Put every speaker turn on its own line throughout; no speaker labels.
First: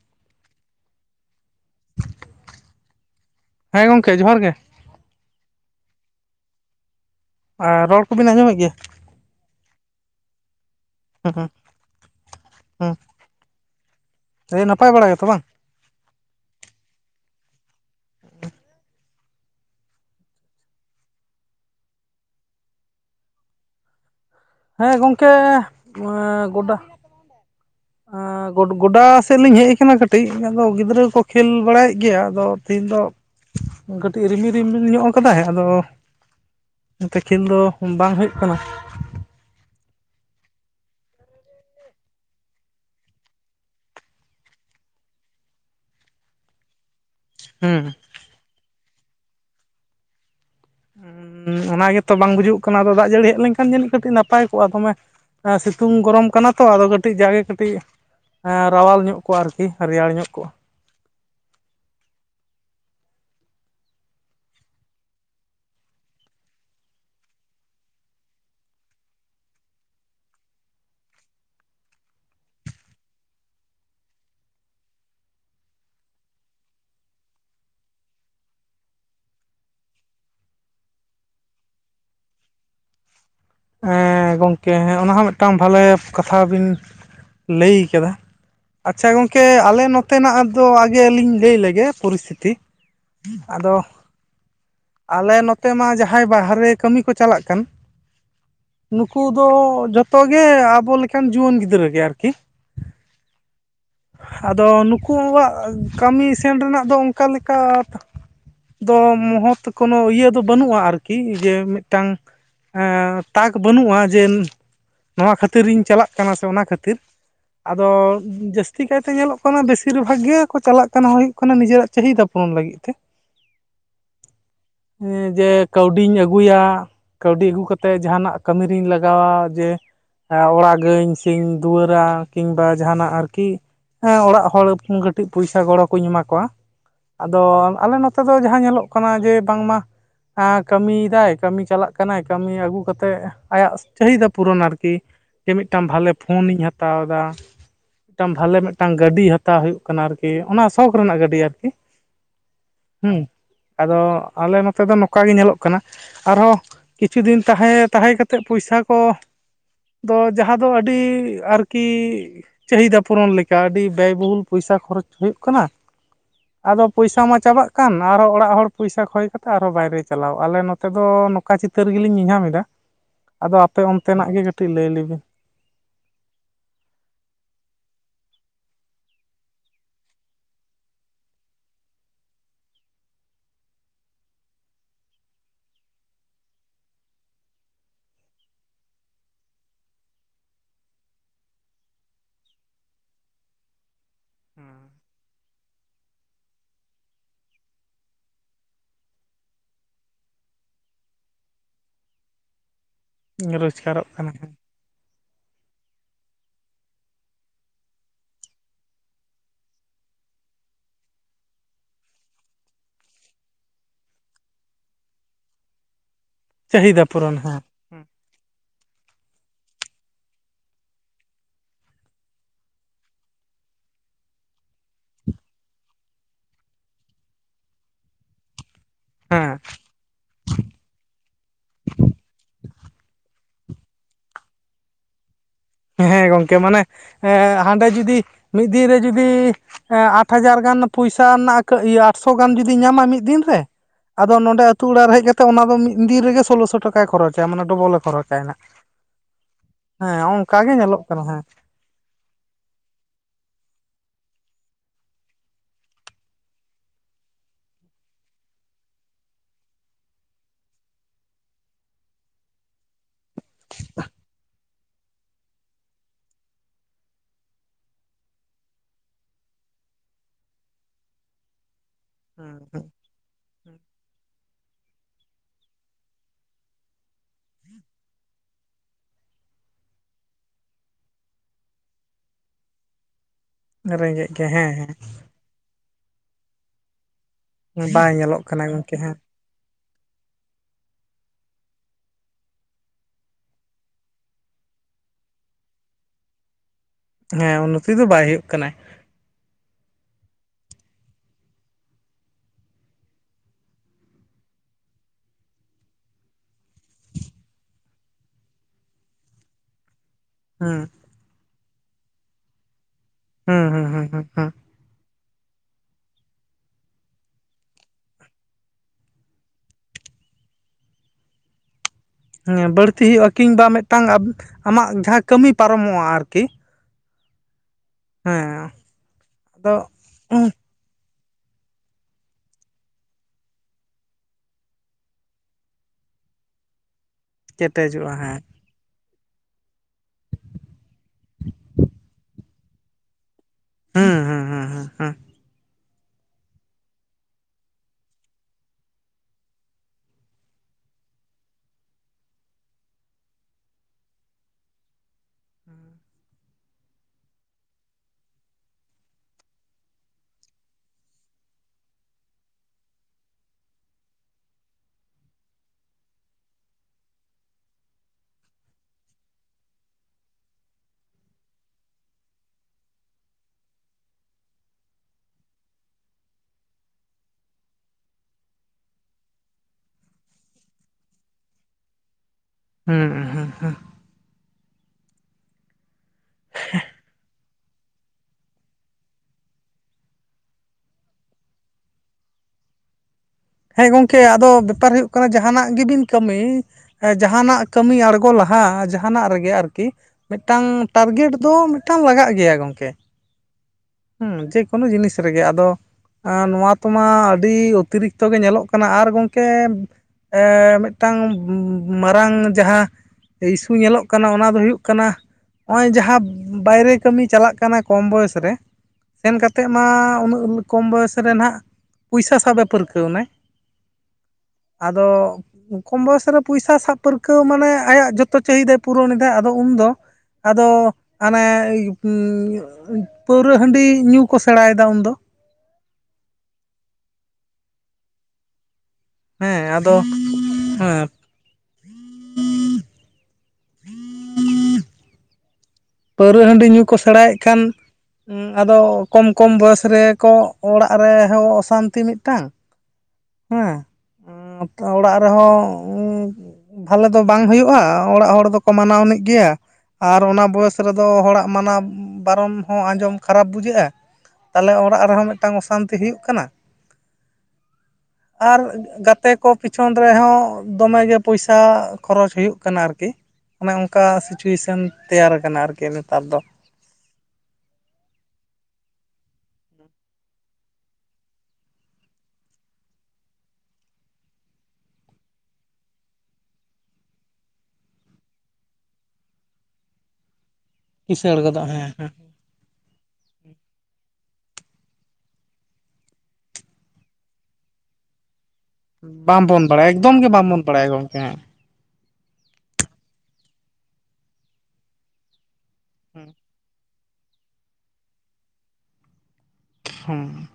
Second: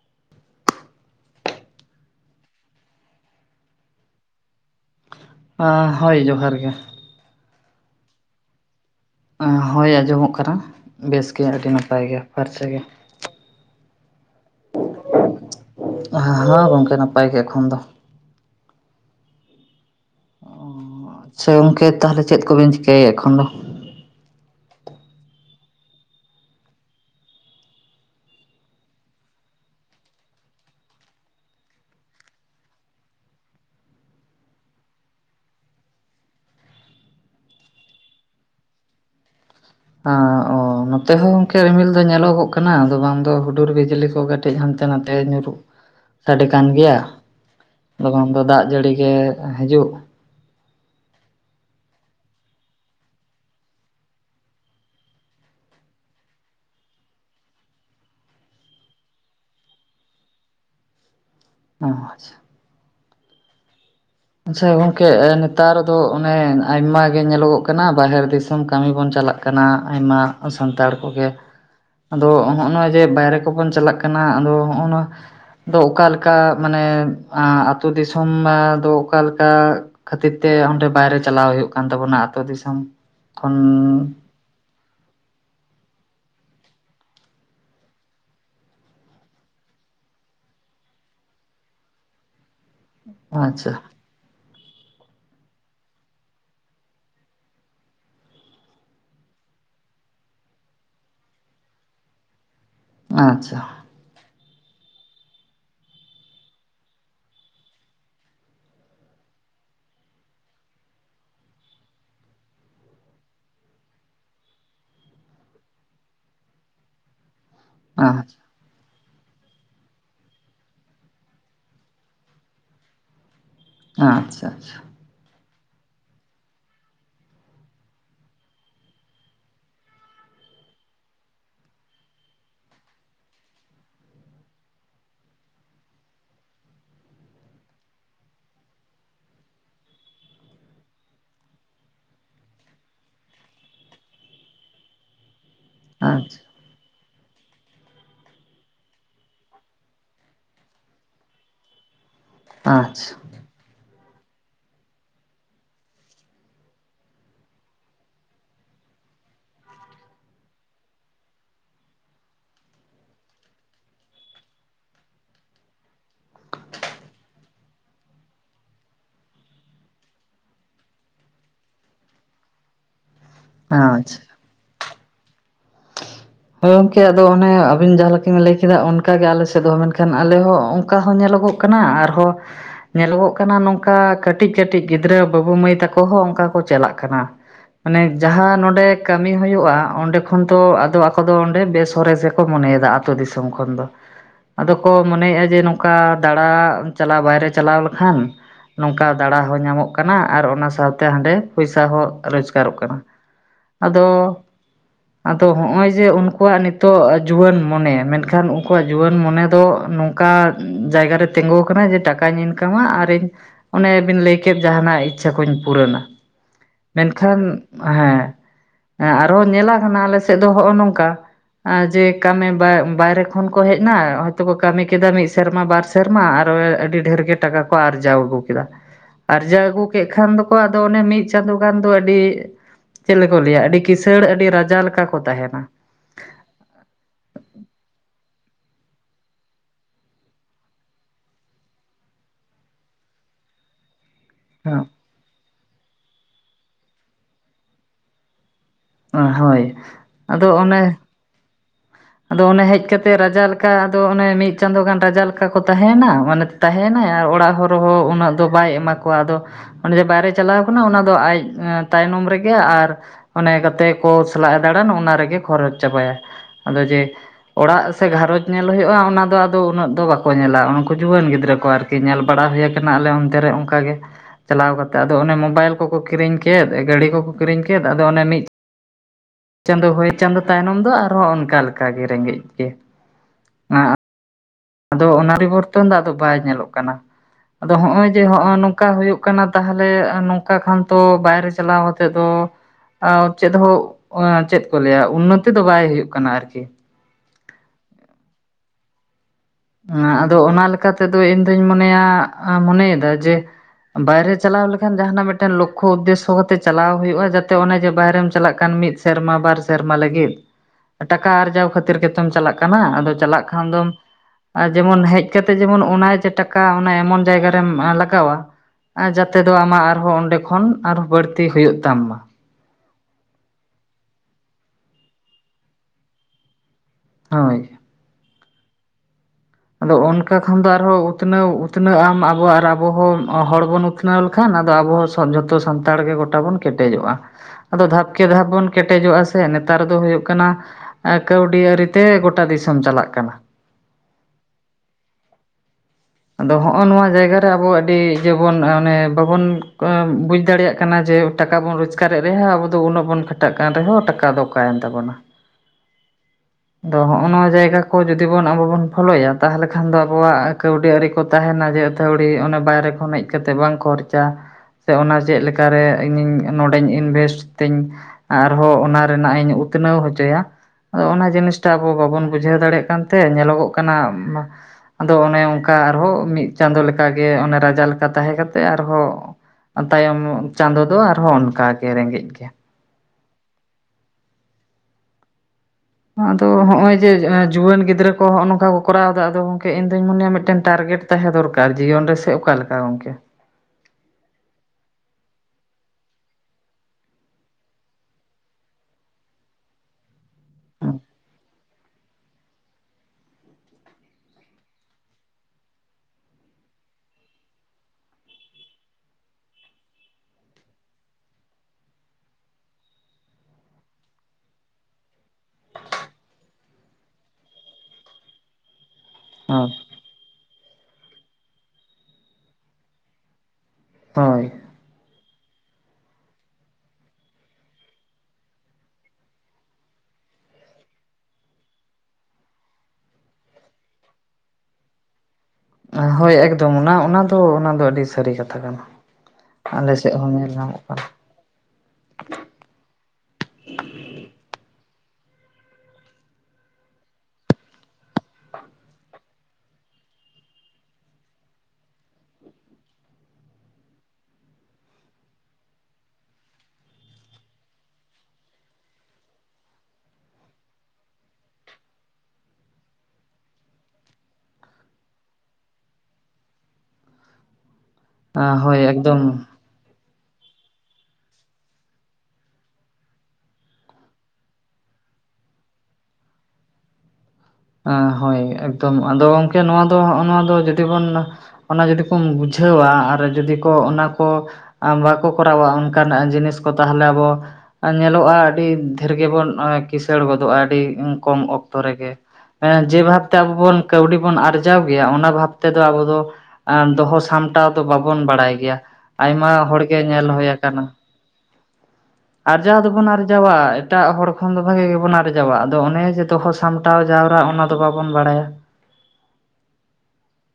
[inaudible]
ᱦᱮᱸ ᱜᱚᱝᱠᱮ ᱡᱚᱦᱟᱨ ᱜᱮ ᱾
ᱟᱻ ᱦᱳᱭ ᱡᱚᱦᱟᱨ ᱜᱮ ᱾
ᱟᱸᱻ ᱨᱚᱲ ᱠᱚᱵᱤᱱ ᱟᱸᱡᱚᱢᱮᱫ ᱜᱮᱭᱟ?
ᱦᱳᱭ ᱟᱸᱡᱚᱢᱚᱜ ᱠᱟᱱᱟ ᱵᱮᱥ ᱜᱮ
ᱦᱩᱸ
ᱟᱹᱰᱤ ᱱᱟᱯᱟᱭ ᱜᱮ ᱯᱷᱟᱨᱪᱟ ᱜᱮ᱾
ᱦᱩᱸ [unintelligible] ᱱᱟᱯᱟᱭ ᱵᱟᱲᱟ ᱜᱮᱛᱚ ᱵᱟᱝ᱾
ᱦᱟᱸ ᱦᱟᱸ ᱜᱚᱝᱠᱮ ᱱᱟᱯᱟᱭ ᱜᱮ ᱮᱠᱷᱚᱱ ᱫᱚ᱾ ᱟᱪᱪᱷᱟ ᱜᱚᱝᱠᱮ ᱛᱟᱦᱚᱞᱮ ᱪᱮᱫ ᱠᱚᱵᱮᱱ ᱪᱤᱠᱟᱭᱮᱜᱼᱟ ᱮᱠᱷᱚᱱ ᱫᱚ ᱾
ᱦᱮᱸ ᱜᱚᱝᱠᱮ ᱮᱸ ᱜᱚᱰᱟ ᱟᱸᱠ ᱜᱚᱰᱟ ᱥᱮᱫ ᱞᱤᱧ ᱦᱮᱡ ᱟᱠᱟᱱᱟ ᱠᱟᱹᱴᱤᱡ ᱟᱫᱚ ᱜᱤᱫᱽᱨᱟᱹ ᱠᱚ ᱠᱷᱮᱞ ᱵᱟᱲᱟᱭᱮᱫ ᱜᱮᱭᱟ ᱟᱫᱚ ᱛᱤᱦᱤᱧ ᱫᱚ ᱠᱟᱹᱴᱤᱡ ᱨᱤᱢᱤᱞ ᱨᱤᱢᱤᱞ ᱧᱚᱜ ᱟᱠᱟᱫᱟᱭ ᱟᱫᱚ [unintelligible] ᱠᱷᱮᱞ ᱫᱚ ᱵᱟᱝ ᱦᱩᱭᱩᱜ ᱠᱟᱱᱟ᱾
ᱟᱸ ᱚᱛ ᱱᱷᱚᱛᱮ ᱦᱚᱸ ᱜᱚᱝᱠᱮᱠᱮ ᱨᱤᱢᱤᱞ ᱫᱚ ᱧᱮᱞᱚᱜᱚᱜ ᱠᱟᱱᱟ, ᱟᱫᱚ ᱵᱟᱝ ᱫᱚ ᱦᱩᱰᱩᱨ ᱵᱤᱡᱽᱞᱤ ᱠᱚ ᱠᱟᱹᱴᱤᱡ ᱦᱟᱱᱛᱮ ᱱᱟᱛᱮ ᱧᱩᱨᱩᱜ ᱥᱟᱹᱰᱮ ᱠᱟᱱ ᱜᱮᱭᱟ ᱾
ᱦᱩᱸᱻ
ᱵᱟᱝ ᱫᱚ ᱫᱟᱜ ᱡᱟᱹᱲᱤ ᱜᱮ ᱦᱤᱡᱩᱜ ᱾
ᱚᱱᱟ ᱜᱮᱛᱚ ᱵᱟᱝ ᱵᱩᱡᱩ ᱜᱚᱜ ᱠᱟᱱᱟ ᱟᱫᱚ ᱫᱟᱜ ᱡᱟᱹᱲᱤ ᱦᱮᱡ ᱞᱮᱱᱠᱷᱟᱱ ᱡᱟᱹᱱᱤᱡ ᱠᱟᱹᱴᱤᱡ ᱱᱟᱯᱟᱭ ᱠᱚᱜᱼᱟ ᱫᱚᱢᱮ ᱾ ᱥᱤᱛᱩᱝ ᱜᱚᱨᱚᱢ ᱠᱟᱱᱟ ᱛᱚ ᱟᱫᱚ ᱠᱟᱹᱴᱤᱡ ᱡᱟᱜᱮ ᱠᱟᱹᱴᱤᱡ ᱾ ᱦᱮᱸ ᱨᱟᱣᱟᱞ ᱧᱚᱜ ᱠᱚᱜᱼᱟ ᱟᱨᱠᱤ ᱨᱮᱭᱟᱲ ᱧᱚᱜ ᱠᱚᱜᱼᱟ᱾
ᱚᱸ ᱟᱪᱪᱷᱟ᱾ ᱟᱪᱪᱷᱟ ᱜᱚᱝᱠᱮ ᱱᱮᱛᱟᱨ ᱫᱚ ᱚᱱᱮ ᱟᱭᱢᱟ ᱜᱮ ᱧᱮᱞᱚᱜᱚᱜ ᱠᱟᱱᱟ ᱵᱟᱦᱮᱨ ᱫᱤᱥᱚᱢ ᱠᱟᱹᱢᱤ ᱵᱚᱱ ᱪᱟᱞᱟᱜ ᱠᱟᱱᱟ᱾ ᱠᱟᱱᱟ ᱟᱭᱢᱟ ᱥᱟᱱᱛᱟᱲ ᱠᱚᱜᱮ ᱾ ᱟᱫᱚ ᱦᱚᱸᱜᱼᱚᱭ ᱱᱚᱣᱟ ᱡᱮ ᱵᱟᱭᱨᱮ ᱠᱚᱵᱚᱱ ᱪᱟᱞᱟᱜ ᱠᱟᱱᱟ ᱟᱫᱚ ᱦᱚᱸᱜᱼᱚ ᱱᱚᱣᱟ᱾ ᱚᱠᱟᱞᱮᱠᱟ ᱢᱟᱱᱮ ᱟᱹᱛᱳ ᱫᱤᱥᱚᱢ ᱫᱚ ᱾ ᱚᱠᱟ ᱞᱮᱠᱟ ᱠᱷᱟᱹᱛᱤᱨ ᱛᱮ ᱚᱸᱰᱮ ᱵᱟᱭᱨᱮ ᱪᱟᱞᱟᱣ ᱦᱩᱭᱩᱜ ᱠᱟᱱ ᱛᱟᱵᱚᱱᱟ ᱟᱹᱛᱳ ᱫᱤᱥᱚᱢ? ᱠᱷᱚᱱ
ᱦᱮᱸ ᱜᱚᱢᱠᱮ ᱦᱮᱸ ᱚᱱᱟ ᱦᱚᱸ ᱢᱤᱫᱴᱟᱝ ᱵᱷᱟᱞᱮ ᱠᱟᱛᱷᱟ ᱵᱤᱱ ᱞᱟᱹᱭ ᱠᱟᱫᱟ ᱾ ᱟᱪᱪᱷᱟ ᱜᱚᱝᱠᱮ ᱟᱞᱮ ᱱᱚᱛᱮᱱᱟᱜ ᱫᱚ ᱟᱜᱮ ᱞᱤᱧ ᱞᱟᱹᱭ ᱞᱮᱜᱮ ᱯᱚᱨᱤᱥᱛᱷᱤᱛᱤ ᱾
ᱟᱪᱪᱷᱟ
ᱟᱫᱚ ᱟᱞᱮ ᱱᱚᱛᱮ ᱢᱟ ᱡᱟᱦᱟᱸᱭ ᱵᱟᱦᱨᱮ ᱠᱟᱹᱢᱤ ᱠᱚ ᱪᱟᱞᱟᱜ ᱠᱟᱱ᱾ ᱩᱱᱠᱩ ᱫᱚ ᱡᱚᱛᱚ ᱜᱮ ᱟᱵᱚ ᱞᱮᱠᱟᱱ ᱡᱩᱣᱟᱹᱱ ᱜᱤᱫᱽᱨᱟᱹ ᱜᱮ ᱟᱨᱠᱤ ᱾
ᱟᱸᱪᱪᱷᱟ ᱾
ᱟᱫᱚ ᱱᱩᱠᱩᱣᱟᱜ ᱠᱟᱹᱢᱤ ᱥᱮᱱ ᱨᱮᱱᱟᱜ ᱫᱚ ᱚᱱᱠᱟ ᱞᱮᱠᱟ ᱛᱚ ᱢᱚᱦᱚᱛ ᱠᱳᱱᱳ ᱤᱭᱟᱹ ᱫᱚ ᱵᱟᱹᱱᱩᱜᱼᱟ ᱟᱨᱠᱤ ᱡᱮ ᱢᱤᱫᱴᱟᱝ ᱮᱸ ᱛᱟᱠ ᱵᱟᱹᱱᱩᱜᱼᱟ ᱡᱮ ᱱᱚᱣᱟ ᱠᱷᱟᱹᱛᱤᱨ ᱤᱧ ᱪᱟᱞᱟᱜ ᱠᱟᱱᱟ ᱥᱮ ᱚᱱᱟ ᱠᱷᱟᱹᱛᱤᱨ᱾ ᱟᱫᱚ
ᱟᱪᱪᱷᱟ
ᱡᱟᱹᱥ ᱛᱤ ᱠᱟᱭᱛᱮ ᱧᱮᱞᱚᱜ ᱠᱟᱱᱟ ᱵᱮᱥᱤᱨ ᱵᱷᱟᱜᱽ ᱜᱮ ᱠᱚ ᱪᱟᱞᱟᱜ ᱠᱟᱱᱟ ᱦᱩᱭᱩᱜ ᱠᱟᱱᱟ ᱱᱤᱡᱮᱨᱟᱜ ᱪᱟᱹᱦᱤᱫᱟ ᱯᱩᱨᱚᱱ ᱞᱟᱹᱜᱤᱫ ᱛᱮ ᱾ [inaudible]
ᱟᱪᱪᱷᱟ
ᱦᱮᱸ ᱡᱮ ᱠᱟᱹᱣᱰᱤᱧ ᱟᱹᱜᱩᱭᱟ ᱠᱟᱹᱣᱰᱤ ᱟᱹᱜᱩ ᱠᱟᱛ ᱮ ᱡᱟᱦᱟᱱᱟᱜ ᱠᱟᱹᱢᱤ ᱨᱤᱧ ᱞᱟᱜᱟᱣᱟ ᱡᱮ ᱚᱲᱟᱜᱟᱹᱧ ᱥᱮᱧ ᱫᱩᱣᱟᱹᱨᱟ ᱠᱤᱢᱵᱟ ᱡᱟᱦᱟᱱᱟᱜ ᱟᱨᱠᱤ ᱦᱮᱸ ᱚᱲᱟᱜ ᱦᱚᱲ ᱠᱟᱹᱴᱤᱡ ᱯᱚᱭᱥᱟ ᱜᱚᱲᱚ ᱠᱩᱧ ᱮᱢᱟ ᱠᱚᱣᱟ᱾ ᱟᱫᱚ ᱟᱞᱮ ᱱᱚᱛᱮ ᱫᱚ ᱡᱟᱦᱟᱸ ᱧᱮᱞᱚᱜ ᱠᱟᱱᱟ ᱡᱮ ᱵᱟᱝᱢᱟ ᱟᱸᱻ ᱠᱟᱹᱢᱤᱭᱮᱫᱟᱭ ᱠᱟᱹᱢᱤ ᱪᱟᱞᱟᱜ ᱠᱟᱱᱟᱭ ᱠᱟᱹᱢᱤ ᱟᱹᱜᱩ ᱠᱟᱛᱮᱜ ᱟᱭᱟᱜ ᱪᱟᱹᱦᱤᱫᱟ ᱯᱩᱨᱩᱱ ᱟᱨᱠᱤ ᱡᱮ ᱢᱤᱫᱴᱟᱱ ᱵᱷᱟᱞᱮ ᱯᱷᱳᱱ
ᱟᱪᱪᱷᱟ
ᱤᱧ ᱦᱟᱛᱟᱣᱮᱫᱼᱟ ᱾ ᱵᱷᱟᱞᱮ ᱢᱤᱫᱴᱟᱝ ᱜᱟᱹᱰᱤ ᱦᱟᱛᱟᱣ ᱦᱩᱭᱩᱜ ᱠᱟᱱᱟ ᱟᱨᱠᱤ ᱚᱱᱟ ᱥᱳᱠ ᱨᱮᱱᱟᱜ ᱜᱟᱹᱰᱤ ᱟᱨᱠᱤ ᱾ ᱦᱩᱸ
ᱟᱪᱪᱷᱟ
ᱟᱫᱚ ᱟᱞᱮ ᱱᱚᱛᱮ ᱫᱚ ᱱᱚᱝᱠᱟ ᱜᱮ ᱧᱮᱞᱚᱜ ᱠᱟᱱᱟ ᱟᱨᱦᱚᱸ ᱠᱤᱪᱷᱩ ᱫᱤᱱ ᱛᱟᱦᱮᱸ ᱛᱟᱦᱮᱸ ᱠᱟᱛᱮᱫ ᱯᱚᱭᱥᱟ ᱠᱚ ᱫᱚ ᱡᱟᱦᱟᱸ ᱫᱚ ᱟᱹᱰᱤ ᱟᱨᱠᱤ ᱪᱟᱹᱦᱤᱫᱟ ᱯᱩᱨᱚᱱ ᱞᱮᱠᱟ ᱟᱹᱰᱤ ᱵᱮᱭᱵᱚᱦᱩᱞ ᱯᱚᱭᱥᱟ ᱠᱷᱚᱨᱚᱪ ᱦᱩᱭᱩᱜ ᱠᱟᱱᱟ ᱾ ᱟᱫᱚ ᱯᱚᱭᱥᱟ ᱢᱟ ᱪᱟᱵᱟᱜ ᱠᱟᱱ ᱟᱨᱦᱚᱸ ᱚᱲᱟᱜ ᱦᱚᱲ ᱯᱚᱭᱥᱟ ᱠᱚᱭ ᱠᱟᱛᱮ ᱟᱨᱦᱚᱸ ᱵᱟᱭᱨᱮ ᱪᱟᱞᱟᱣ ᱟᱞᱮ ᱱᱚᱛᱮ ᱫᱚ ᱚᱠᱟ ᱪᱤᱛᱟᱹᱨ ᱜᱮᱞᱤᱧ ᱧᱮᱞ ᱧᱟᱢ ᱮᱫᱟ ᱟᱫᱚ ᱟᱯᱮ
ᱟᱪᱪᱷᱟ
ᱚᱱᱛᱮᱱᱟᱜ ᱜᱮ ᱠᱟᱹᱴᱤᱡ ᱞᱟᱹᱭ ᱟᱞᱤᱧ ᱵᱤᱱ ᱾ [inaudible]
ᱦᱚᱭ ᱜᱚᱝᱠᱮ ᱟᱫᱚ ᱚᱱᱮ ᱟᱵᱤᱱ ᱡᱟᱦᱟᱸ ᱞᱮᱠᱟ ᱵᱤᱱ ᱞᱟᱹᱭ ᱠᱮᱫᱟ ᱚᱱᱠᱟ ᱜᱮ ᱟᱞᱮ ᱥᱮᱫ ᱦᱚᱸ ᱢᱮᱱᱠᱷᱟᱱ ᱟᱞᱮ ᱦᱚᱸ ᱚᱱᱠᱟ ᱦᱚᱸ ᱧᱮᱞᱚᱜᱚᱜ ᱠᱟᱱᱟ ᱟᱨᱦᱚᱸ ᱧᱮᱞᱚᱜᱚᱜ ᱠᱟᱱᱟ ᱱᱚᱝᱠᱟ ᱠᱟᱹᱴᱤᱡ- ᱠᱟᱹᱴᱤᱡ ᱜᱤᱫᱽᱨᱟᱹ ᱵᱟᱹᱵᱩ ᱢᱟᱹᱭ ᱛᱟᱠᱚ ᱦᱚᱸ ᱚᱱᱠᱟ ᱠᱚ ᱪᱟᱞᱟᱜ ᱠᱟᱱᱟ ᱾ ᱢᱟᱱᱮ ᱡᱟᱦᱟᱸ ᱱᱚᱰᱮ ᱠᱟᱹᱢᱤ ᱦᱩᱭᱩᱜᱼᱟ ᱚᱸᱰᱮ ᱛᱚᱠᱷᱚᱱ ᱛᱚ ᱟᱫᱚ ᱟᱠᱚ ᱫᱚ ᱚᱸᱰᱮ ᱵᱮᱥ ᱥᱚᱨᱮᱥ ᱜᱮᱠᱚ ᱢᱚᱱᱮᱭᱮᱫᱟ ᱟᱹᱛᱳ ᱫᱤᱥᱚᱢ ᱠᱷᱚᱱ ᱫᱚ ᱾ ᱟᱫᱚ ᱠᱚ ᱢᱚᱱᱮᱭᱮᱫᱼᱟ ᱡᱮ ᱱᱚᱝᱠᱟ ᱫᱟᱬᱟ ᱪᱟᱞᱟᱣ ᱵᱟᱭᱨᱮ ᱪᱟᱞᱟᱣ ᱞᱮᱠᱷᱟᱱ ᱱᱚᱝᱠᱟ ᱫᱟᱬᱟ ᱦᱚᱸ ᱧᱟᱢᱚᱜ ᱠᱟᱱᱟ ᱟᱨ ᱚᱱᱟ ᱥᱟᱶᱛᱮ ᱦᱟᱸᱰᱮ ᱯᱚᱭᱥᱟ ᱦᱚᱸ ᱨᱳᱡᱜᱟᱨᱚᱜ ᱠᱟᱱᱟ ᱾
ᱨᱳᱡᱜᱟᱨᱚᱜ ᱠᱟᱱᱟ ᱦᱮᱸ
ᱟᱫᱚ ᱦᱚᱜ ᱚᱭ ᱡᱮ ᱩᱱᱠᱩᱣᱟᱜ ᱱᱤᱛᱚᱜ ᱡᱩᱣᱟᱹᱱ ᱢᱚᱱᱮ ᱢᱮᱱᱠᱷᱟᱱ ᱩᱱᱠᱩᱣᱟᱜ ᱡᱩᱣᱟᱹᱱ ᱢᱚᱱᱮ ᱫᱚ ᱱᱚᱝᱠᱟ ᱡᱟᱭᱜᱟ ᱨᱮ ᱛᱤᱸᱜᱩ ᱟᱠᱟᱱᱟ ᱡᱮ ᱴᱟᱠᱟᱧ ᱤᱱᱠᱟᱢᱟ ᱟᱨᱤᱧ ᱚᱱᱮ ᱵᱤᱱ ᱞᱟᱹᱭ ᱠᱮᱫ ᱡᱟᱦᱟᱸᱱᱟᱜ ᱤᱪᱪᱷᱟᱹ ᱠᱚᱧ ᱯᱩᱨᱟᱹᱱᱟ ᱾
ᱪᱟᱹᱦᱤᱫᱟ ᱯᱩᱨᱚᱱ
ᱢᱮᱱᱠᱷᱟᱱ
ᱦᱮᱸ
ᱦᱮᱸ ᱟᱨᱦᱚ ᱧᱮᱞᱟ ᱟᱞᱮ ᱥᱮᱫ ᱫᱚ ᱦᱚᱜᱼᱚᱭ ᱱᱚᱝᱠᱟ ᱡᱮ ᱠᱟᱹᱢᱤ ᱵᱟᱭᱨᱮ ᱠᱷᱚᱱ ᱠᱚ ᱦᱮᱡ ᱮᱱᱟ ᱦᱚᱭ ᱛᱚ ᱠᱚ ᱠᱟᱹᱢᱤ ᱠᱮᱫᱟ ᱢᱤᱫ ᱥᱮᱨᱢᱟ ᱵᱟᱨ ᱥᱮᱨ ᱥᱮᱨᱢᱟ ᱟᱨ ᱟᱹᱰᱤ ᱰᱷᱮᱨ ᱜᱮ ᱴᱟᱠᱟ ᱠᱚ ᱟᱨᱡᱟᱣ ᱟᱹᱜᱩ ᱠᱮᱫᱟ ᱾
ᱦᱮᱸ
ᱟᱨᱡᱟᱣ ᱟᱹᱜᱩ ᱠᱮ ᱠᱷᱟᱱ ᱫᱚ ᱟᱫᱚ ᱚᱱᱮ ᱢᱤᱫ ᱪᱟᱸᱫᱚ ᱜᱟᱱ ᱫᱚ ᱟᱹᱰᱤ ᱪᱮᱫ ᱠᱚ ᱞᱟᱹᱭᱟ ᱟᱹᱰᱤ ᱠᱤᱥᱟᱹᱬ ᱟᱹᱰᱤ ᱨᱟ ᱡᱟ ᱞᱮᱠᱟ ᱠᱚ ᱛᱟᱦᱮᱱᱟ ᱾
ᱦᱮᱸ ᱜᱚᱝᱠᱮ ᱢᱟᱱᱮ ᱦᱟᱸᱰᱮ ᱡᱩᱫᱤ ᱢᱤᱫ ᱫᱤᱱ ᱨᱮ ᱡᱩᱫᱤ ᱟᱴ ᱦᱟᱡᱟᱨ ᱜᱟᱱ ᱯᱚᱭᱥᱟ ᱨᱮᱱᱟᱜ ᱟᱴᱥᱚ ᱜᱟᱱ ᱡᱩᱫᱤ ᱧᱟᱢᱟ ᱢᱤᱫ ᱫᱤᱱ ᱨᱮ ᱟᱫᱚ ᱱᱚᱸᱰᱮ
ᱦᱮᱸ
ᱟᱹᱛᱩ ᱚᱲᱟᱜ ᱨᱮ ᱦᱮᱡ ᱠᱟᱛᱮᱜ ᱚᱱᱟ ᱫᱚ ᱢᱤᱫ ᱫᱤᱱ ᱨᱮᱜᱮ ᱥᱳᱞᱳ ᱥᱚ ᱴᱟᱠᱟᱭ ᱠᱷᱚᱨᱚᱪᱟ ᱢᱟᱱᱮ ᱰᱚᱵᱚᱞ ᱠᱷᱚᱨᱚᱟᱭ ᱱᱟᱦᱟᱸᱜ ᱾
ᱦᱚᱭ ᱟᱫᱚ ᱚᱱᱮ
ᱠᱟᱱᱟ [inaudible]
ᱟᱫᱚ ᱚᱱᱮ ᱦᱮᱡ ᱠᱟᱛᱮ ᱨᱟᱡᱟ ᱞᱮᱠᱟ ᱟᱫᱚ ᱚᱱᱮ ᱢᱤᱫ ᱪᱟᱸᱫᱚ ᱜᱟᱱ ᱨᱟᱡᱟ ᱞᱮᱠᱟ ᱠᱚ ᱛᱟᱦᱮᱱᱟ ᱢᱟᱱᱮ ᱛᱟᱦᱮᱱᱟᱭ ᱟᱨ ᱚᱲᱟᱜ ᱦᱚᱲ ᱦᱚᱸ ᱩᱱᱟᱹᱜ ᱫᱚ ᱵᱟᱭ ᱮᱢᱟ ᱠᱚᱣᱟ ᱟᱫᱚ ᱚᱱᱮ ᱡᱮ ᱵᱟᱭᱨᱮᱭ ᱪᱟᱞᱟᱣ ᱟᱠᱟᱱᱟ ᱚᱱᱟ ᱫᱚ ᱟᱡ ᱛᱟᱭᱱᱚᱢ ᱨᱮᱜᱮ ᱟᱨ ᱚᱱᱮ ᱜᱟ ᱛᱮ ᱠᱚ ᱥᱟᱞᱟᱜ ᱮ ᱫᱟᱬᱟᱱ ᱚᱱᱟ ᱨᱮᱜᱮ ᱠᱷᱚᱨᱚᱪ ᱪᱟᱵᱟᱭᱟ ᱾ ᱟᱫᱚ ᱡᱮ ᱚᱲᱟᱜ ᱥᱮ ᱜᱷᱟᱨᱚᱸᱡ ᱧᱮᱞ ᱦᱩᱭᱩᱜᱼᱟ ᱚᱱᱟ ᱫᱚ ᱟᱫᱚ ᱩᱱᱟᱹᱜ ᱫᱚ ᱵᱟᱠᱚ ᱧᱮᱞᱟ ᱩᱱᱠᱩ ᱡᱩᱣᱟᱹᱱ ᱜᱤᱫᱽᱨᱟᱹ ᱠᱚ ᱟᱨ ᱠᱤ ᱧᱮᱞ ᱵᱟᱲᱟ ᱦᱩᱭ ᱠᱟᱱᱟ ᱟᱞᱮ ᱚᱱᱛᱮ ᱨᱮ ᱚᱱᱠᱟ ᱜᱮ ᱾ ᱪᱟᱞᱟᱣ ᱠᱟᱛᱮ ᱟᱫᱚ ᱚᱱᱮ ᱢᱳᱵᱟᱭᱤᱞ ᱠᱚᱠᱚ ᱠᱤᱨᱤᱧ ᱠᱮᱫ, ᱜᱟᱹᱰᱤ ᱠᱚᱠᱚ ᱠᱤᱨᱤᱧ ᱠᱮᱫ ᱟᱫᱚ ᱚᱱᱮ ᱢᱤᱫ ᱪᱟᱸᱫᱚᱚ ᱦᱚᱭ ᱪᱟᱸᱫᱚ ᱛᱟᱭᱱᱚᱢ ᱫᱚ ᱟᱨᱦᱚᱸ ᱚᱱᱠᱟ ᱞᱮᱠᱟ ᱜᱮ ᱨᱮᱸᱜᱮᱡ ᱜᱮ
ᱨᱮᱸᱜᱮᱡ ᱜᱮ ᱦᱮᱸ ᱦᱮᱸ
ᱟᱫᱚ ᱚᱱᱟ ᱵᱤᱵᱚᱨᱛᱚᱱ ᱫᱚ ᱟᱫᱚ ᱵᱟᱭ ᱧᱮᱞᱚᱜ ᱠᱟᱱᱟ ᱟᱫᱚ ᱦᱚᱸᱜᱼᱚᱭ
ᱵᱟᱭ
ᱡᱮ
ᱧᱮᱞᱚᱜ
ᱦᱚᱸᱜᱼ
ᱠᱟᱱᱟ
ᱱᱚᱝᱠᱟ
ᱜᱚᱝᱠᱮ ᱦᱮᱸ
ᱦᱩᱭᱩᱜ ᱠᱟᱱᱟ ᱾ ᱛᱟᱦᱚᱞᱮ ᱱᱚᱝᱠᱟ ᱠᱷᱟᱱ ᱛᱚ ᱵᱟᱭᱨᱮ ᱪᱟᱞᱟᱣ ᱠᱟᱛᱮᱜ ᱫᱚ ᱾ ᱟᱨ ᱪᱮᱫ ᱦᱚᱸ ᱪᱮᱫ ᱠᱚ ᱞᱟᱹᱭᱟ ᱩᱱᱱᱚᱛᱤ ᱫᱚ ᱵᱟᱭ ᱦᱩᱭᱩᱜ ᱠᱟᱱᱟ ᱟᱨᱠᱤ ᱾
ᱦᱮᱸ ᱩᱱᱚᱛᱤ ᱫᱚ ᱵᱟᱭ ᱦᱩᱭᱩᱜ ᱠᱟᱱᱟ ᱾
ᱟᱫᱚ ᱚᱱᱟ ᱞᱮᱠᱟ ᱛᱮᱫᱚ ᱤᱧ ᱫᱚᱧ ᱢᱚᱱᱮᱭᱟ ᱢᱚᱱᱮᱭᱮᱫᱟ ᱡᱮ ᱵᱟᱭᱨᱮ ᱪᱟᱞᱟᱣ ᱞᱮᱠᱷᱟᱱ ᱡᱟᱦᱟᱸᱱᱟᱜ ᱢᱤᱫᱴᱮᱱ ᱞᱚᱠᱷᱚ ᱩᱫ ᱫᱮᱥ ᱥᱚ ᱠᱟᱛᱮ ᱪᱟᱞᱟᱣ ᱦᱩᱭᱩᱜᱼᱟ ᱡᱟᱛᱮ ᱚᱱᱮ ᱡᱮ ᱵᱟᱭᱨᱮᱢ ᱪᱟᱞᱟᱜ ᱠᱟᱱ ᱢᱤᱫ ᱥᱮᱨᱢᱟ ᱵᱟᱨ ᱥᱮᱨᱢᱟ ᱞᱟᱹᱜᱤᱫ
ᱦᱩᱸ ᱾
ᱴᱟᱠᱟ ᱟᱨᱡᱟᱣ ᱠᱷᱟᱹᱛᱤᱨ ᱜᱮᱛᱚᱢ ᱪᱟᱞᱟᱜ ᱠᱟᱱᱟ ᱟᱫᱚ ᱪᱟᱞᱟᱜ
ᱦᱩᱸ
ᱠᱷᱟᱱ
ᱦᱩᱸ
ᱫᱚᱢ ᱾
ᱦᱩᱸ ᱦᱩᱸ ᱾
ᱡᱮᱢᱚᱱ ᱦᱮᱡ ᱠᱟᱛᱮ ᱡᱮᱢᱚᱱ ᱚᱱᱟ ᱡᱮ ᱴᱟᱠᱟ ᱚᱱᱟ ᱮᱢᱚᱱ ᱡᱟᱭᱜᱟ ᱨᱮᱢ ᱞᱟᱜᱟᱣᱟ ᱾ ᱡᱟᱛᱮ ᱫᱚ ᱟᱢᱟᱜ ᱟᱨᱦᱚᱸ ᱚᱸᱰᱮ ᱠᱷᱚᱱ ᱟᱨᱦᱚᱸ ᱵᱟᱹᱲᱛᱤ ᱦᱩᱭᱩᱜ ᱛᱟᱢ ᱢᱟ ᱾
ᱦᱮᱸ ᱵᱟᱹᱲᱛᱤ ᱦᱩᱭᱩᱜᱼᱟ ᱠᱤᱢᱵᱟ ᱢᱤᱫᱴᱟᱝ ᱟᱢᱟᱜ ᱡᱟᱦᱟᱸ ᱠᱟᱹᱢᱤ ᱯᱟᱨᱚᱢᱚᱜᱼᱟ ᱟᱨᱠᱤ ᱾
ᱦᱳᱭ ᱾
ᱦᱮᱸ
ᱟᱫᱚ ᱚᱱᱠᱟ ᱠᱷᱟᱱ ᱫᱚ ᱩᱛᱱᱟᱹᱣ ᱩᱛᱱᱟᱹᱜ ᱟᱢ ᱟᱵᱚ ᱟᱵᱚ ᱦᱚᱸ ᱦᱚᱲ ᱵᱚᱱ ᱩᱛᱱᱟᱹᱣ ᱞᱮᱠᱷᱟᱱ ᱟᱫᱚ ᱟᱵᱚ ᱦᱚᱸ ᱡᱷᱚᱛᱚ ᱥᱟᱱᱛᱟᱲ ᱜᱮ ᱜᱚᱴᱟ ᱵᱚᱱ ᱠᱮᱴᱮᱡᱚᱜ-ᱟ ᱟᱫᱚ
ᱠᱮᱴᱮᱡᱚᱜᱼᱟ
ᱫᱷᱟᱯᱠᱮ
ᱦᱮᱸ
ᱫᱷᱟᱯ ᱵᱚᱱ ᱠᱮᱴᱮᱡᱚᱜ-ᱟ ᱥᱮ ᱱᱮᱛᱟᱨ ᱫᱚ ᱦᱩᱭᱩᱜ ᱠᱟᱱᱟ ᱠᱟᱹᱣᱰᱤ ᱟᱹᱨᱤᱛᱮ ᱜᱚᱴᱟ ᱫᱤᱥᱚᱢ ᱪᱟᱞᱟᱜ ᱠᱟᱱᱟ ᱾
ᱦᱩᱸ ᱦᱩᱸ ᱦᱩᱸ ᱦᱩᱸ ᱦᱩᱸ
ᱟᱫᱚ ᱦᱚᱜ-ᱚ ᱱᱚᱣᱟ ᱡᱟᱭᱜᱟ ᱨᱮ ᱟᱵᱚ ᱟᱹᱰᱤ ᱤᱭᱟᱹᱵᱚᱱ ᱱᱟᱢᱮ ᱵᱟᱵᱚᱱ ᱵᱩᱡᱽ ᱫᱟᱲᱮᱭᱟᱜ ᱠᱟᱱᱟ ᱡᱮ ᱴᱟᱠᱟ ᱵᱚᱱ ᱨᱳᱡᱽᱜᱟᱨᱮᱫ ᱨᱮᱦᱚᱸ ᱟᱵᱚ ᱩᱱᱟᱹᱜ ᱵᱚᱱ ᱠᱷᱟᱴᱟᱜ ᱠᱟᱱ ᱨᱮᱦᱚᱸ ᱴᱟᱠᱟ ᱫᱚ ᱚᱠᱟᱭ ᱮᱱ ᱛᱟᱵᱚᱱᱟ ᱾
ᱦᱮᱸ [inaudible]
ᱟᱫᱚ ᱦᱚᱜ-ᱚᱭ ᱱᱚᱣᱟ ᱡᱟᱭᱜᱟ ᱠᱚ ᱡᱩᱫᱤ ᱵᱚᱱ ᱟᱵᱚ ᱵᱚᱱ ᱯᱷᱚᱞᱳᱭᱟ ᱛᱟᱦᱚᱞᱮ ᱠᱷᱟᱱ ᱫᱚ ᱟᱵᱚᱣᱟᱜ ᱠᱟᱹᱣᱰᱤ ᱾ ᱟᱹᱨᱤ ᱠᱚ ᱛᱟᱦᱮᱱᱟ ᱡᱮ ᱟᱹᱛᱷᱟᱹᱣᱲᱤ ᱚᱱᱮ ᱵᱟᱭᱨᱮ ᱠᱷᱚᱱ ᱦᱮᱡ ᱠᱟᱛᱮᱫ ᱵᱟᱝ ᱠᱷᱚᱨᱪᱟ ᱾ ᱥᱮ ᱚᱱᱟ ᱪᱮᱫ ᱞᱮᱠᱟᱨᱮ ᱤᱧᱤᱧ ᱱᱚᱰᱮᱧ ᱤᱱᱵᱷᱮᱥᱴ ᱛᱤᱧ ᱟᱨᱦᱚᱸ ᱚᱱᱟ ᱨᱮᱱᱟᱜ ᱤᱧ ᱩᱛᱱᱟᱹᱣ ᱦᱚᱪᱚᱭᱟ ᱾ ᱟᱫᱚ ᱚᱱᱟ ᱡᱤᱱᱤᱥᱴᱟ ᱟᱵᱚ ᱵᱟᱵᱚᱱ ᱵᱩᱡᱷᱟᱹᱣ ᱫᱟᱲᱮᱭᱟᱜ ᱠᱟᱱᱛᱮ ᱧᱮᱞᱚᱜ-ᱜᱚᱜ ᱠᱟᱱᱟ ᱟᱫᱚ ᱚᱱᱮ ᱚᱱᱠᱟ ᱾ ᱚᱱᱠᱟ ᱟᱨᱦᱚᱸ ᱢᱤᱫ ᱪᱟᱸᱫᱳ ᱞᱮᱠᱟᱜᱮ ᱚᱱᱮ ᱨᱟᱡᱟ ᱞᱮᱠᱟ ᱛᱟᱦᱮᱸ ᱠᱟᱛᱮᱜ ᱟᱨᱦᱚᱸ ᱛᱟᱭᱚᱢ ᱪᱟᱸᱫᱚ ᱫᱚ ᱟᱨᱦᱚᱸ ᱚᱱᱠᱟᱜᱮ ᱨᱮᱸᱜᱮᱡ ᱜᱮᱭᱟ ᱾
ᱦᱩᱸ ᱻᱦᱩᱸ ᱻᱦᱩᱸᱻ ᱾
ᱟᱫᱚ ᱦᱚᱜ-ᱚᱭ ᱡᱮ ᱡᱩᱣᱟᱹᱱ ᱜᱤᱫᱽᱨᱟᱹ ᱠᱚ ᱦᱚᱜᱚ ᱱᱚᱝᱠᱟ ᱠᱚ ᱠᱚᱨᱟᱣᱮᱫᱟ ᱟᱫᱚ ᱜᱚᱝᱠᱮ ᱤᱧ ᱫᱩᱧ ᱢᱚᱱᱮᱭᱟ ᱢᱤᱫᱴᱮᱱ ᱴᱟᱨᱜᱮᱴ ᱾ ᱛᱟᱦᱮᱸ ᱫᱚᱨᱠᱟᱨ ᱡᱤᱭᱚᱱ ᱨᱮᱥᱮ ᱚᱠᱟᱞᱮᱠᱟ ᱜᱚᱝᱠᱮ ᱾
ᱦᱮᱸ ᱜᱚᱢᱠᱮ ᱟᱫᱚ ᱵᱮᱯᱟᱨ ᱦᱩᱭᱩᱜ ᱠᱟᱱᱟ ᱡᱟᱦᱟᱱᱟᱜ ᱜᱮᱵᱤᱱ ᱠᱟᱹᱢᱤ ᱡᱟᱦᱟᱱᱟᱜ ᱠᱟᱹᱢᱤ ᱟᱬᱜᱚ ᱞᱟᱦᱟ ᱡᱟᱦᱟᱱᱟᱜ ᱨᱮᱜᱮ ᱟᱨᱠᱤ ᱢᱤᱫᱴᱟᱝ ᱴᱟᱨᱜᱮᱴ ᱫᱚ ᱢᱤᱫᱴᱟᱝ ᱞᱟᱜᱟᱜ ᱜᱮᱭᱟ ᱜᱚᱢᱠᱮ ᱦᱮᱸ ᱡᱮᱠᱳᱱᱳ ᱡᱤᱱᱤᱥ ᱨᱮᱜᱮ ᱟᱫᱚ ᱱᱚᱣᱟ ᱛᱚᱢᱟ ᱟᱹᱰᱤ ᱚᱛᱤᱨᱤᱠᱚᱛ ᱡᱚᱛᱚ ᱜᱮ ᱧᱮᱞᱚᱜ ᱠᱟᱱᱟ ᱟᱨ ᱜᱚᱢᱠᱮ ᱢᱤᱫᱴᱟᱝ ᱮ ᱢᱟᱨᱟᱝ ᱡᱟᱦᱟᱸ ᱤᱥᱩ ᱧᱮᱞᱚᱜ ᱠᱟᱱᱟ ᱚᱱᱟ ᱫᱚ ᱦᱩᱭᱩᱜ ᱠᱟᱱᱟ ᱾ ᱱᱚᱜ-ᱚᱭ ᱡᱟᱦᱟᱸ ᱵᱟᱭᱨᱮ ᱠᱟᱹᱢᱤ ᱪᱟᱞᱟᱜ ᱠᱟᱱᱟ ᱠᱚᱢ ᱵᱚᱭᱮᱥ ᱨᱮ ᱥᱮᱱ ᱠᱟᱛᱮᱫ
ᱦᱳᱭ
ᱢᱟ ᱩᱱᱟᱹᱜ ᱠᱚᱢ ᱵᱚᱭᱚᱥ ᱨᱮ ᱱᱟᱦᱟᱜ ᱯᱚᱭᱥᱟ ᱥᱟᱵᱮ ᱯᱟᱹᱨᱠᱟᱹᱣ ᱮᱱᱟᱭ ᱾
ᱦᱳᱭ ᱾
ᱟᱫᱚ ᱾ ᱠᱚᱢ ᱵᱚᱭᱚᱥ ᱨᱮ ᱯᱩᱭᱥᱟ ᱥᱟᱵ ᱯᱟᱹᱨᱠᱟᱹᱣ ᱢᱟᱱᱮ ᱟᱭᱟᱜ ᱡᱚᱛᱚ ᱪᱟᱹᱦᱤᱫᱟᱭ ᱯᱩᱨᱚᱱ ᱮᱫᱟ ᱟᱫᱚ ᱩᱱᱫᱚ ᱟᱫᱚ ᱦᱟᱱᱮ ᱯᱟᱹᱣᱨᱟᱹ ᱦᱟᱺᱰᱤ ᱧᱩ ᱠᱚ ᱥᱮᱲᱟᱭᱮᱫᱟ ᱩᱱᱫᱚ
ᱦᱳᱭ ᱮᱠᱫᱚᱢ ᱚᱱᱟ ᱚᱱᱟ ᱫᱚ ᱚᱱᱟ ᱫᱚ ᱟᱹᱰᱤ ᱥᱟᱹᱨᱤ ᱠᱟᱛᱷᱟ ᱠᱟᱱᱟ
ᱦᱮᱸ
᱾ ᱟᱞᱮ
ᱟᱫᱚ
ᱥᱮᱫ ᱦᱚᱸ ᱧᱮᱞ ᱧᱟᱢᱚᱜ ᱠᱟᱱᱟ
ᱦᱮᱸ
᱾
ᱯᱟᱹᱣᱨᱟᱹ ᱦᱟᱺᱰᱤ ᱧᱩ ᱠᱚ ᱥᱮᱲᱟᱭᱮᱫ ᱠᱟᱱ ᱩᱸ ᱟᱫᱚ ᱠᱚᱢ ᱠᱚᱢ ᱵᱚᱭᱮᱥ ᱨᱮᱠᱚ ᱚᱲᱟᱜ ᱨᱮ ᱦᱚᱸ ᱚᱥᱟᱱᱛᱤ ᱢᱤᱫᱴᱟᱝ ᱦᱮᱸ ᱚᱲᱟᱜ ᱨᱮᱦᱚᱸ ᱩᱸ ᱵᱷᱟᱞᱮ ᱫᱚ ᱵᱟᱝ ᱦᱳᱭᱳᱜᱼᱟ᱾ ᱚᱲᱟᱜ ᱦᱚᱲ ᱫᱚᱠᱚ ᱢᱟᱱᱟᱣᱱᱤᱡ ᱜᱤᱭᱟ, ᱟᱨ ᱚᱱᱟ ᱵᱚᱭᱚᱥ ᱨᱮᱫᱚ ᱦᱚᱲᱟᱜ ᱢᱟᱱᱟ ᱵᱟᱨᱚᱱ ᱦᱚᱸ ᱟᱸᱡᱚᱢ ᱠᱷᱟᱨᱟᱯ ᱵᱩᱡᱷᱟᱹᱜᱼᱟ᱾ ᱛᱟᱦᱞᱮ ᱚᱲᱟᱜ ᱨᱮᱦᱚᱸ ᱢᱤᱫᱴᱟᱝ ᱚᱥᱟᱱᱛᱤ ᱦᱩᱭᱩᱜ ᱠᱟᱱᱟ᱾ ᱟᱨ
ᱠᱟᱱᱟ ᱦᱳᱭ
ᱜᱟᱛᱮ
ᱮᱠᱫᱚᱢ
ᱠᱚ ᱯᱤᱪᱷᱚᱱ ᱨᱮᱦᱚᱸ, ᱫᱚᱢᱮᱜᱮ ᱯᱚᱭᱥᱟ ᱠᱷᱚᱨᱚᱪ ᱦᱳᱭᱳᱜ ᱠᱟᱱᱟ ᱟᱨᱠᱤ᱾ ᱚᱱᱮ ᱚᱝᱠᱟ ᱥᱤᱪᱩᱭᱮᱥᱚᱱ ᱛᱮᱭᱟᱨᱟ ᱠᱟᱱᱟ ᱟᱨᱠᱤ ᱱᱮᱛᱟᱨ ᱫᱚ᱾
ᱟ ᱦᱳᱭ ᱮᱠᱫᱚᱢ, ᱟᱫᱚ ᱜᱚᱝᱠᱮ ᱱᱚᱣᱟ ᱫᱚ ᱦᱚᱜ ᱫᱚ ᱡᱩᱫᱤ ᱵᱚᱱ ᱚᱱᱟ ᱡᱩᱫᱤ ᱠᱚᱢ ᱵᱩᱡᱷᱟᱹᱣᱟ, ᱟᱨ ᱡᱩᱫᱤ ᱠᱚ ᱚᱱᱟ ᱠᱚ ᱟ ᱵᱟᱠᱚ ᱠᱚᱨᱟᱣᱟ ᱚᱱᱠᱟᱱᱟᱜ ᱡᱤᱱᱤᱥ ᱠᱚ ᱛᱟᱦᱚᱞᱮ ᱟᱵᱚ ᱧᱮᱞᱚᱜᱼᱟ ᱟᱹᱰᱤ ᱰᱷᱮᱨ ᱜᱮᱵᱚᱱ ᱠᱤᱥᱟᱹᱬ ᱜᱚᱫᱚᱜᱼᱟ ᱟᱹᱰᱤ
ᱠᱤᱥᱟᱹᱬ
ᱠᱚᱢ
ᱜᱚᱫᱚᱜ
ᱚᱠᱛᱚ
ᱦᱮᱸ ᱦᱮᱸ
ᱨᱮᱜᱮ᱾ ᱮ ᱡᱮ ᱵᱷᱟᱵᱛᱮ ᱟᱵᱚ ᱵᱚᱱ ᱠᱟᱹᱣᱰᱤ ᱵᱚᱱ ᱟᱨᱡᱟᱣ ᱜᱮᱭᱟ, ᱚᱱᱟ ᱵᱷᱟᱵ ᱛᱮᱫᱚ ᱟᱵᱚ ᱫᱚᱵᱚ ᱟᱨ ᱫᱚᱦᱚ ᱥᱟᱢᱴᱟᱣ ᱫᱚ ᱵᱟᱵᱚᱱ ᱵᱟᱲᱟᱭ ᱜᱮᱭᱟ᱾
ᱵᱟᱢ ᱵᱚᱱ
ᱟᱭᱢᱟ
ᱵᱟᱲᱟᱭᱟ,
ᱦᱚᱲᱜᱮ
ᱮᱠᱫᱚᱢ
ᱧᱮᱞ
ᱜᱮ
ᱦᱩᱭ
ᱵᱟᱢᱵᱚᱱ
ᱟᱠᱟᱱᱟ
ᱵᱟᱲᱟᱭᱟ ᱜᱚᱝᱠᱮ ᱦᱮᱸ᱾
ᱟᱨᱡᱟᱣ ᱫᱚᱵᱚᱱ ᱟᱨᱡᱟᱣᱟ, ᱮᱴᱟᱜ ᱦᱚᱲ ᱠᱷᱚᱱ ᱫᱚ ᱵᱷᱟᱜᱮ ᱜᱮᱵᱚᱱ ᱟᱨᱡᱟᱣᱟ ᱟᱫᱚ ᱚᱱᱮ ᱡᱮ ᱫᱚᱦᱚ ᱥᱟᱢ ᱠᱟᱴᱟᱣ ᱡᱟᱣᱨᱟ ᱚᱱᱟ ᱫᱚ ᱵᱟᱵᱚᱱ ᱵᱟᱲᱟᱭᱟ᱾
ᱦᱩᱸ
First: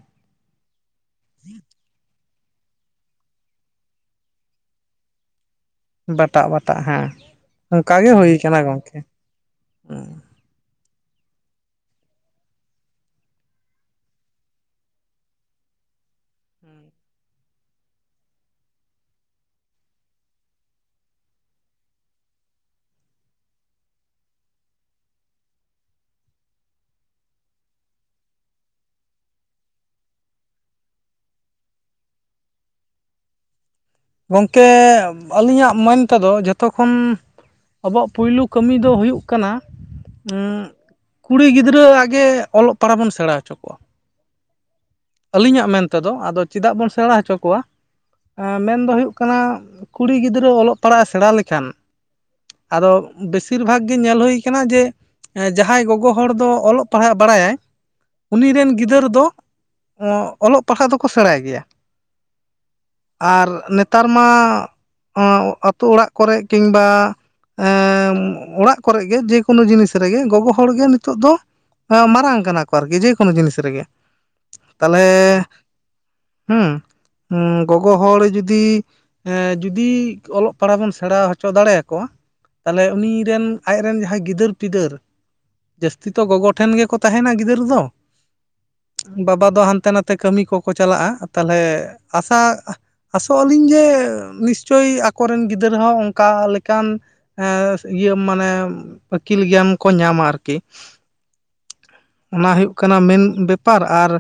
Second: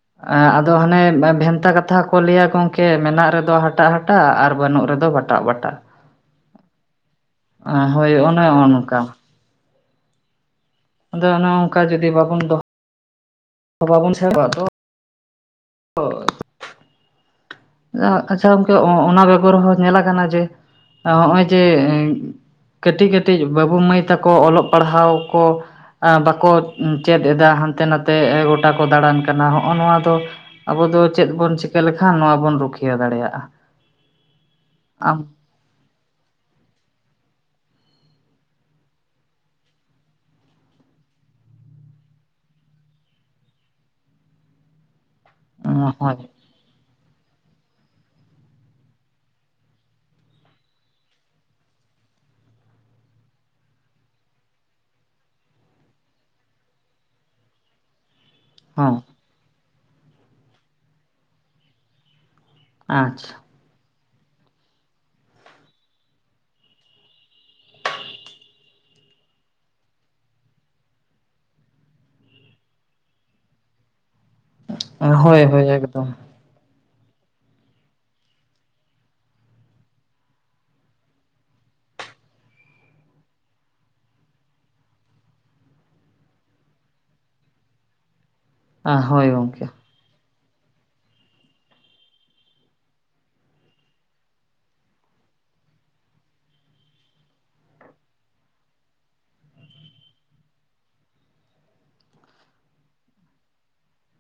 ᱟᱫᱚ ᱦᱟᱱᱮ ᱵᱷᱮᱱᱛᱟ ᱠᱟᱛᱷᱟ ᱠᱚ ᱞᱟᱹᱭᱟ‌ ᱠᱚ ᱾ ᱠᱮ ᱢᱮᱱᱟᱜ ᱨᱮᱫᱚ ᱦᱟᱴᱟᱜ-ᱦᱟᱴᱟᱜ ᱟᱨ ᱵᱟᱹᱱᱩᱜ ᱨᱮᱫᱚ ᱵᱟᱴᱟᱜ-ᱵᱟᱴᱟᱜ᱾
ᱵᱟᱴᱟᱜ-ᱵᱟᱴᱟᱜ ᱦᱮᱸ, ᱚᱝᱠᱟ ᱜᱮ ᱦᱳᱭ
ᱚᱱᱮ
ᱠᱟᱱᱟ ᱜᱚᱝᱠᱮ᱾
ᱚᱱᱠᱟ
ᱦᱮᱸ
ᱟᱫᱚ ᱚᱱᱮ ᱚᱝᱠᱟ ᱡᱩᱫᱤ ᱵᱟᱵᱚᱱ ᱫᱚᱦ ᱵᱟᱵᱚᱱ [unintelligible] ᱫᱚ ᱦᱳᱭ᱾ [unintelligible] ᱟᱪᱪᱷᱟ ᱜᱚᱝᱠᱮ ᱚ-ᱚᱱᱟ ᱵᱮᱜᱚᱨ ᱦᱚᱸ ᱧᱮᱞ ᱠᱟᱱᱟ ᱡᱮ, ᱦᱚᱸᱜᱼᱚᱭ ᱡᱮ ᱠᱟᱹᱴᱤᱜ ᱠᱟᱹᱴᱤᱜ ᱵᱟᱹᱵᱩ ᱢᱟᱹᱭ ᱛᱟᱠᱚ ᱚᱞᱚᱜ ᱯᱟᱲᱦᱟᱣ ᱠᱚ ᱟ ᱵᱟᱠᱚ ᱪᱮᱫ ᱮᱫᱟ ᱦᱟᱱᱛᱮ ᱱᱟᱛᱮ ᱜᱚᱴᱟ ᱠᱚ ᱫᱟᱬᱟᱱ ᱠᱟᱱᱟ, ᱦᱚᱜ ᱱᱚᱣᱟ ᱫᱚ ᱟᱵᱚ ᱫᱚ ᱪᱮᱫ ᱵᱚᱱ ᱪᱤᱠᱟᱹ ᱞᱮᱠᱷᱟᱱ, ᱱᱚᱣᱟ ᱵᱚᱱ ᱨᱩᱠᱷᱤᱭᱟᱹ ᱫᱟᱲᱮᱭᱟᱜᱼᱟ᱾
ᱜᱚᱝᱠᱮ
ᱟᱢ
ᱟᱹᱞᱤᱧᱟᱜ ᱢᱮᱱ ᱛᱮᱫᱚ, ᱡᱷᱚᱛ ᱛᱚ ᱠᱷᱚᱱ, ᱟᱵᱚᱣᱟᱜ ᱯᱩᱭᱞᱩ ᱠᱟᱹᱢᱤ ᱫᱚ ᱦᱩᱭᱩᱜ ᱠᱟᱱᱟ᱾ ᱩᱸ ᱠᱩᱲᱤ ᱜᱤᱫᱽᱨᱟᱹ ᱟᱜᱮ ᱚᱞᱚᱜ ᱯᱟᱲᱦᱟᱣ ᱵᱚᱱ ᱥᱮᱬᱟ ᱦᱚᱪᱚ ᱠᱚᱣᱟ᱾ ᱟᱹᱞᱤᱧᱟᱜ ᱢᱮᱱ ᱛᱮᱫᱚ,
ᱦᱳᱭ
ᱟᱫᱚ ᱪᱮᱫᱟᱜ ᱵᱚᱱ ᱥᱮᱬᱟ ᱦᱚᱪᱚ ᱠᱚᱣᱟ? ᱟ ᱢᱮᱱ ᱫᱚ ᱦᱩᱭᱩᱜ ᱠᱟᱱᱟ, ᱠᱩᱲᱤ ᱜᱤᱫᱽᱨᱟᱹ ᱚᱞᱚᱜ ᱯᱟᱲᱦᱟᱜ ᱮ ᱥᱮᱬᱟ ᱞᱮᱠᱷᱟᱱ ᱟᱫᱚ, ᱵᱤᱥᱤᱨ ᱵᱷᱟᱜᱽ ᱜᱮ ᱧᱮᱞ ᱦᱳᱭ ᱠᱟᱱᱟ ᱡᱮ ᱡᱟᱦᱟᱸᱭ ᱜᱚᱜᱚ ᱦᱚᱲ ᱫᱚ ᱚᱞᱚᱜ ᱯᱟᱲᱦᱟᱜ ᱵᱟᱲᱟᱭᱟᱭ, ᱩᱱᱤ ᱨᱮᱱ
ᱦᱚᱸ
ᱜᱤᱫᱟᱹᱨ ᱫᱚ ᱚᱞᱚᱜ ᱯᱟᱲᱦᱟᱜ ᱫᱚᱠᱚ ᱥᱮᱬᱟᱭ ᱜᱮᱭᱟ᱾
ᱟᱪᱪᱷᱟ
ᱟᱨ ᱱᱮᱛ ᱛᱟᱨ ᱢᱟ ᱚᱸ ᱟᱛᱳ ᱚᱲᱟᱜ ᱠᱚᱨᱮᱜ ᱠᱤᱝᱵᱟ ᱮᱻ ᱚᱲᱟᱜ ᱠᱚᱨᱮᱜ ᱜᱮ ᱡᱮ ᱠᱳᱱᱳ ᱡᱤᱱᱤᱥ ᱨᱮᱜᱮ ᱜᱚᱜᱚ ᱦᱚᱲᱜᱮ ᱱᱤᱛᱚᱜ ᱫᱚ ᱢᱟᱨᱟᱝ ᱠᱟᱱᱟ ᱠᱚ ᱟᱨᱠᱤ ᱡᱮ ᱠᱳᱱᱳ ᱡᱤᱱᱤᱥ ᱨᱮᱜᱮ᱾ ᱛᱟᱞᱦᱮ
ᱦᱳᱭ ᱦᱳᱭ ᱮᱠᱫᱚᱢ
ᱦᱩᱸ ᱜᱚᱜᱚ ᱦᱚᱲ ᱡᱩᱫᱤ ᱮ ᱡᱩᱫᱤ, ᱚᱞᱚᱜ ᱯᱟᱲᱦᱟᱣ ᱵᱚᱱ ᱥᱮᱬᱟ ᱦᱚᱪᱚ ᱫᱟᱲᱮ ᱠᱚᱣᱟ᱾ ᱛᱟᱦᱞᱮ ᱩᱱᱤ ᱨᱮᱱ ᱟᱡᱨᱮ ᱨᱮᱱ ᱡᱟᱦᱟᱸᱭ ᱜᱤᱫᱟᱹᱨ-ᱯᱤᱫᱟᱹᱨ ᱡᱟᱹᱥᱛᱤ ᱛᱚ ᱜᱚᱜᱚ ᱴᱷᱮᱱ ᱜᱮᱠᱚ ᱛᱟᱦᱮᱱᱟ ᱜᱤᱫᱟᱹᱨ ᱫᱚ᱾
ᱦᱳᱭ
ᱵᱟᱵᱟ ᱫᱚ
ᱜᱚᱢᱠᱮ
ᱦᱟᱱᱛᱮ ᱱᱟᱛᱮ ᱠᱟᱹᱢᱤ ᱠᱚᱠᱚ ᱪᱟᱞᱟᱜᱼᱟ ᱛᱟᱞᱦᱮ ᱟᱥᱟ ᱟᱥᱚᱜ ᱟᱹᱞᱤᱧ ᱡᱮ, ᱱᱤᱥᱪᱳᱭ ᱟᱠᱚᱨᱮᱱ ᱜᱤᱫᱽᱨᱟᱹ ᱦᱚᱸ ᱚᱱᱠᱟ ᱞᱮᱠᱟᱱ ᱮᱸ ᱤᱭᱟᱹ ᱢᱟᱱᱮ ᱟᱹᱠᱤᱞ ᱜᱮᱭᱟᱱ ᱠᱚ ᱧᱟᱢᱟ ᱟᱨᱠᱤ᱾ ᱚᱱᱟ ᱦᱳᱭᱳᱜ ᱠᱟᱱᱟ ᱢᱮᱱ ᱵᱮᱯᱟᱨ ᱟᱨ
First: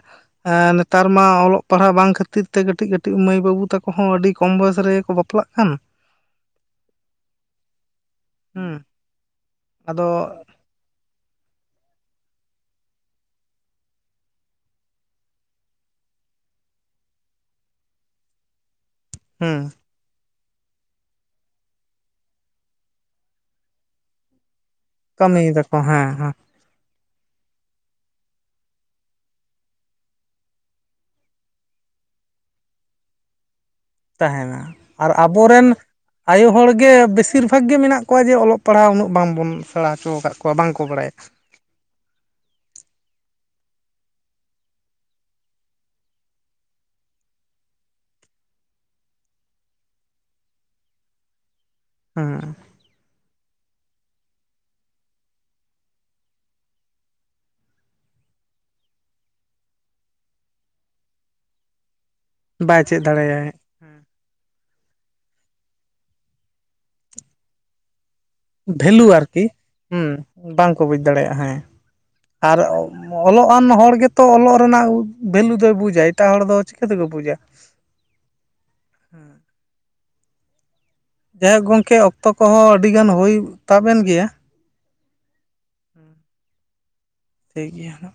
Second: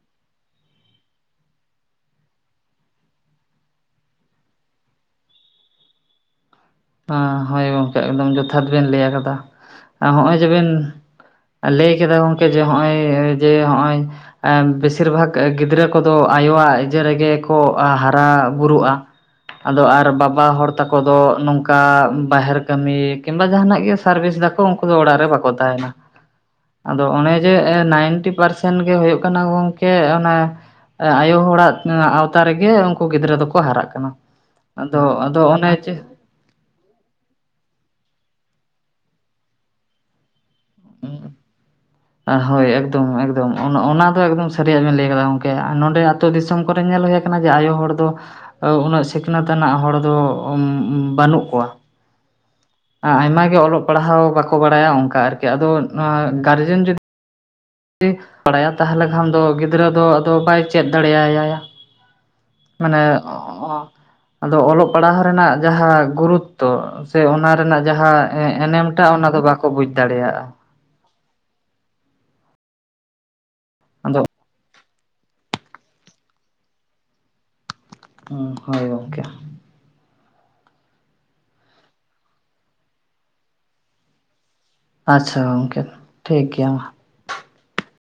ᱮ ᱱᱮᱛᱟᱨ ᱢᱟ ᱚᱞᱚᱜ ᱯᱟᱲᱦᱟᱜ ᱵᱟᱝ ᱠᱷᱟᱹᱛᱤᱨ ᱛᱮ ᱠᱟᱹᱴᱤᱡ ᱠᱟᱹᱴᱤᱡ ᱢᱟᱹᱭ ᱵᱟᱹᱵᱩ ᱛᱟᱠᱚ ᱦᱚᱸ ᱟᱹᱰᱤ ᱠᱚᱢ ᱵᱚᱭᱮᱥ ᱨᱮᱜᱮ ᱵᱟᱯ ᱯᱟᱜ ᱠᱟᱱ᱾
ᱦᱳᱭ ᱜᱚᱝᱠᱮ ᱮᱠᱫᱚᱢ ᱡᱚᱛᱷᱟᱛ
ᱦᱩᱸ
ᱵᱮᱱ ᱞᱟᱹᱭ ᱠᱟᱫᱟ,
ᱟᱫᱚ
ᱦᱚᱜᱼᱚᱭ ᱡᱮᱵᱮᱱ ᱞᱟᱹᱭ ᱠᱮᱫᱟ ᱜᱚᱝᱠᱮ ᱡᱮ ᱱᱚᱜᱼᱚᱭ ᱡᱮ ᱦᱚᱜᱼᱚᱭ᱾ ᱟ ᱵᱤᱥᱤᱨ ᱵᱷᱟᱜᱽ ᱜᱤᱫᱽᱨᱟᱹ ᱠᱚᱫᱚ ᱟᱭᱳᱣᱟᱜ ᱤᱡᱟᱹ ᱨᱮᱜᱮ ᱠᱚ ᱦᱟᱨᱟ ᱵᱩᱨᱩᱜᱼᱟ᱾
ᱦᱩᱸ
ᱟᱫᱚ ᱟᱨ ᱵᱟᱵᱟ ᱦᱚᱲ ᱛᱟᱠᱚ ᱫᱚ ᱱᱚᱝ ᱚᱱᱠᱟ ᱵᱟᱦᱮᱨ ᱠᱟᱹᱢᱤ ᱠᱤᱢᱵᱟ ᱡᱟᱦᱱᱟᱜ ᱜᱮ ᱥᱟᱨᱵᱷᱤᱥ ᱫᱟᱠᱚ ᱩᱱᱠᱩ ᱫᱚ ᱚᱲᱟᱜ ᱨᱮ
ᱠᱟᱹᱢᱤᱭ
ᱵᱟᱠᱚ
ᱫᱟᱠᱚ
ᱛᱟᱦᱮᱸᱱᱟ
ᱦᱮᱸ ᱦᱮᱸ
ᱟᱫᱚ ᱚᱱᱮ ᱡᱮ ᱱᱟᱭᱤᱱᱴᱤ ᱯᱟᱨᱥᱮᱱᱴ ᱜᱮ ᱦᱩᱭᱩᱜ ᱠᱟᱱᱟ ᱜᱚᱝᱠᱮ ᱚᱱᱮ ᱟᱭᱳ ᱦᱚᱲᱟᱜ ᱟᱶᱛᱟ ᱨᱮᱜᱮ ᱩᱱᱠᱩ ᱜᱤᱫᱽᱨᱟᱹ ᱫᱚᱠᱚ ᱦᱟᱨᱟᱜ ᱠᱟᱼᱼ ᱱᱟ
ᱛᱟᱦᱮᱱᱟ
ᱟᱫᱚ
ᱟᱨ
ᱟᱫᱚ ᱚᱱᱮ
ᱟᱵᱚᱨᱮᱱ
ᱡᱮ
ᱟᱭᱳ ᱦᱚᱲᱜᱮ ᱵᱮᱥᱤᱨ ᱵᱷᱟᱜᱽ ᱜᱮ ᱢᱮᱱᱟᱜ ᱠᱚᱣᱟ ᱡᱮ ᱚᱞᱚᱜ ᱯᱟᱲᱦᱟᱜ ᱩᱱᱟᱹᱜ ᱵᱟᱝᱵᱚᱱ ᱥᱮᱬᱟ ᱦᱚᱪᱚ ᱟᱠᱟᱫ ᱠᱚᱣᱟ ᱵᱟᱝᱠᱚ ᱵᱟᱲᱟᱭᱟ᱾ [inaudible]
ᱦᱳᱭ ᱮᱠᱫᱚᱢ ᱮᱠᱫᱚᱢ ᱚᱱ ᱚᱱᱟ ᱫᱚ ᱮᱠᱫᱚᱢ ᱥᱟᱹᱨᱤᱭᱟᱜ ᱵᱮᱱ ᱞᱟᱹᱭ ᱟᱠᱟᱫᱟ ᱜᱚᱝᱠᱮ ᱟᱨ ᱱᱚᱰᱮ ᱟᱛᱳ ᱫᱤᱥᱚᱢ ᱠᱚᱨᱮ ᱧᱮᱞ ᱦᱩᱭ ᱠᱟᱱᱟ ᱡᱮ ᱟᱭᱳ ᱦᱚᱲ ᱫᱚ ᱩᱱᱟᱹᱜ ᱥᱤᱠᱷᱱᱟᱹᱛ ᱟᱱᱟᱜ ᱦᱚᱲ ᱫᱚ ᱵᱟᱹᱱᱩᱜ ᱠᱚᱣᱟ᱾
ᱦᱩᱸ
ᱟ ᱟᱭᱢᱟ ᱜᱮ ᱚᱞᱚᱜ ᱯᱟᱲᱦᱟᱣ ᱵᱟᱠᱚ ᱵᱟᱲᱟᱭᱟ ᱚᱱᱠᱟ ᱟᱨᱠᱤ ᱟᱫᱚ ᱱᱚᱣᱟ ᱜᱟᱨᱡᱮᱱ ᱡᱩᱫᱤ ᱵᱟᱲᱟᱭᱟ ᱛᱟᱦᱚᱞᱮ ᱠᱷᱟᱱ ᱫᱚ ᱜᱤᱫᱽᱨᱟᱹ ᱫᱚ ᱟᱫᱚ ᱵᱟᱭ ᱪᱮᱫ ᱫᱟᱲᱮᱭᱟᱭᱟ
ᱵᱟᱭ
ᱢᱟᱱᱮ
ᱪᱮᱫ ᱫᱟᱲᱮᱭᱟᱭ
[unintelligible] ᱟᱫᱚ ᱚᱞᱚᱜ ᱯᱟᱲᱦᱟᱣ ᱨᱮᱱᱟᱜ ᱡᱟᱦᱟᱸ ᱜᱩᱨᱩᱛᱛᱚ ᱥᱮ ᱚᱱᱟ ᱨᱮᱱᱟᱜ ᱡᱟᱦᱟᱸ ᱮᱱᱮᱢ ᱴᱟᱜ ᱚᱱᱟ ᱫᱚ ᱵᱟᱠᱚ ᱵᱩᱡᱽ ᱫᱟᱲᱮᱭᱟᱜᱼᱟ
ᱠᱟᱠᱚ ᱵᱩᱡᱽ ᱫᱟᱲᱮᱭᱟᱜᱼᱟ ᱦᱮᱸ ᱟᱨ ᱚᱞᱚᱜᱱ ᱦᱚᱲ ᱜᱮᱛᱚ
ᱟᱫᱚ
ᱚᱞᱚᱜ ᱨᱮᱱᱟᱜ ᱵᱷᱮᱞᱩ ᱫᱚᱭ ᱵᱩᱡᱟ ᱮᱴᱟᱜ ᱦᱚᱲ ᱫᱚ ᱪᱤᱠᱟᱹ ᱛᱮᱠᱚ ᱵᱩᱡᱟ
ᱦᱳᱭ ᱜᱚᱢᱠᱮ
ᱡᱟᱭᱦᱳᱠ ᱜᱚᱢᱠᱮ ᱚᱠᱛᱚ ᱠᱚᱦᱚᱸ ᱟᱹᱰᱤ ᱜᱟᱱ ᱦᱩᱭ ᱛᱟᱵ ᱮᱱ ᱜᱮᱭᱟ
ᱟᱪᱪᱷᱟ ᱜᱚᱢᱠᱮ ᱴᱷᱤᱠ ᱜᱮᱭᱟ ᱢᱟ
ᱴᱤᱠ ᱜᱮᱭᱟ ᱱᱟ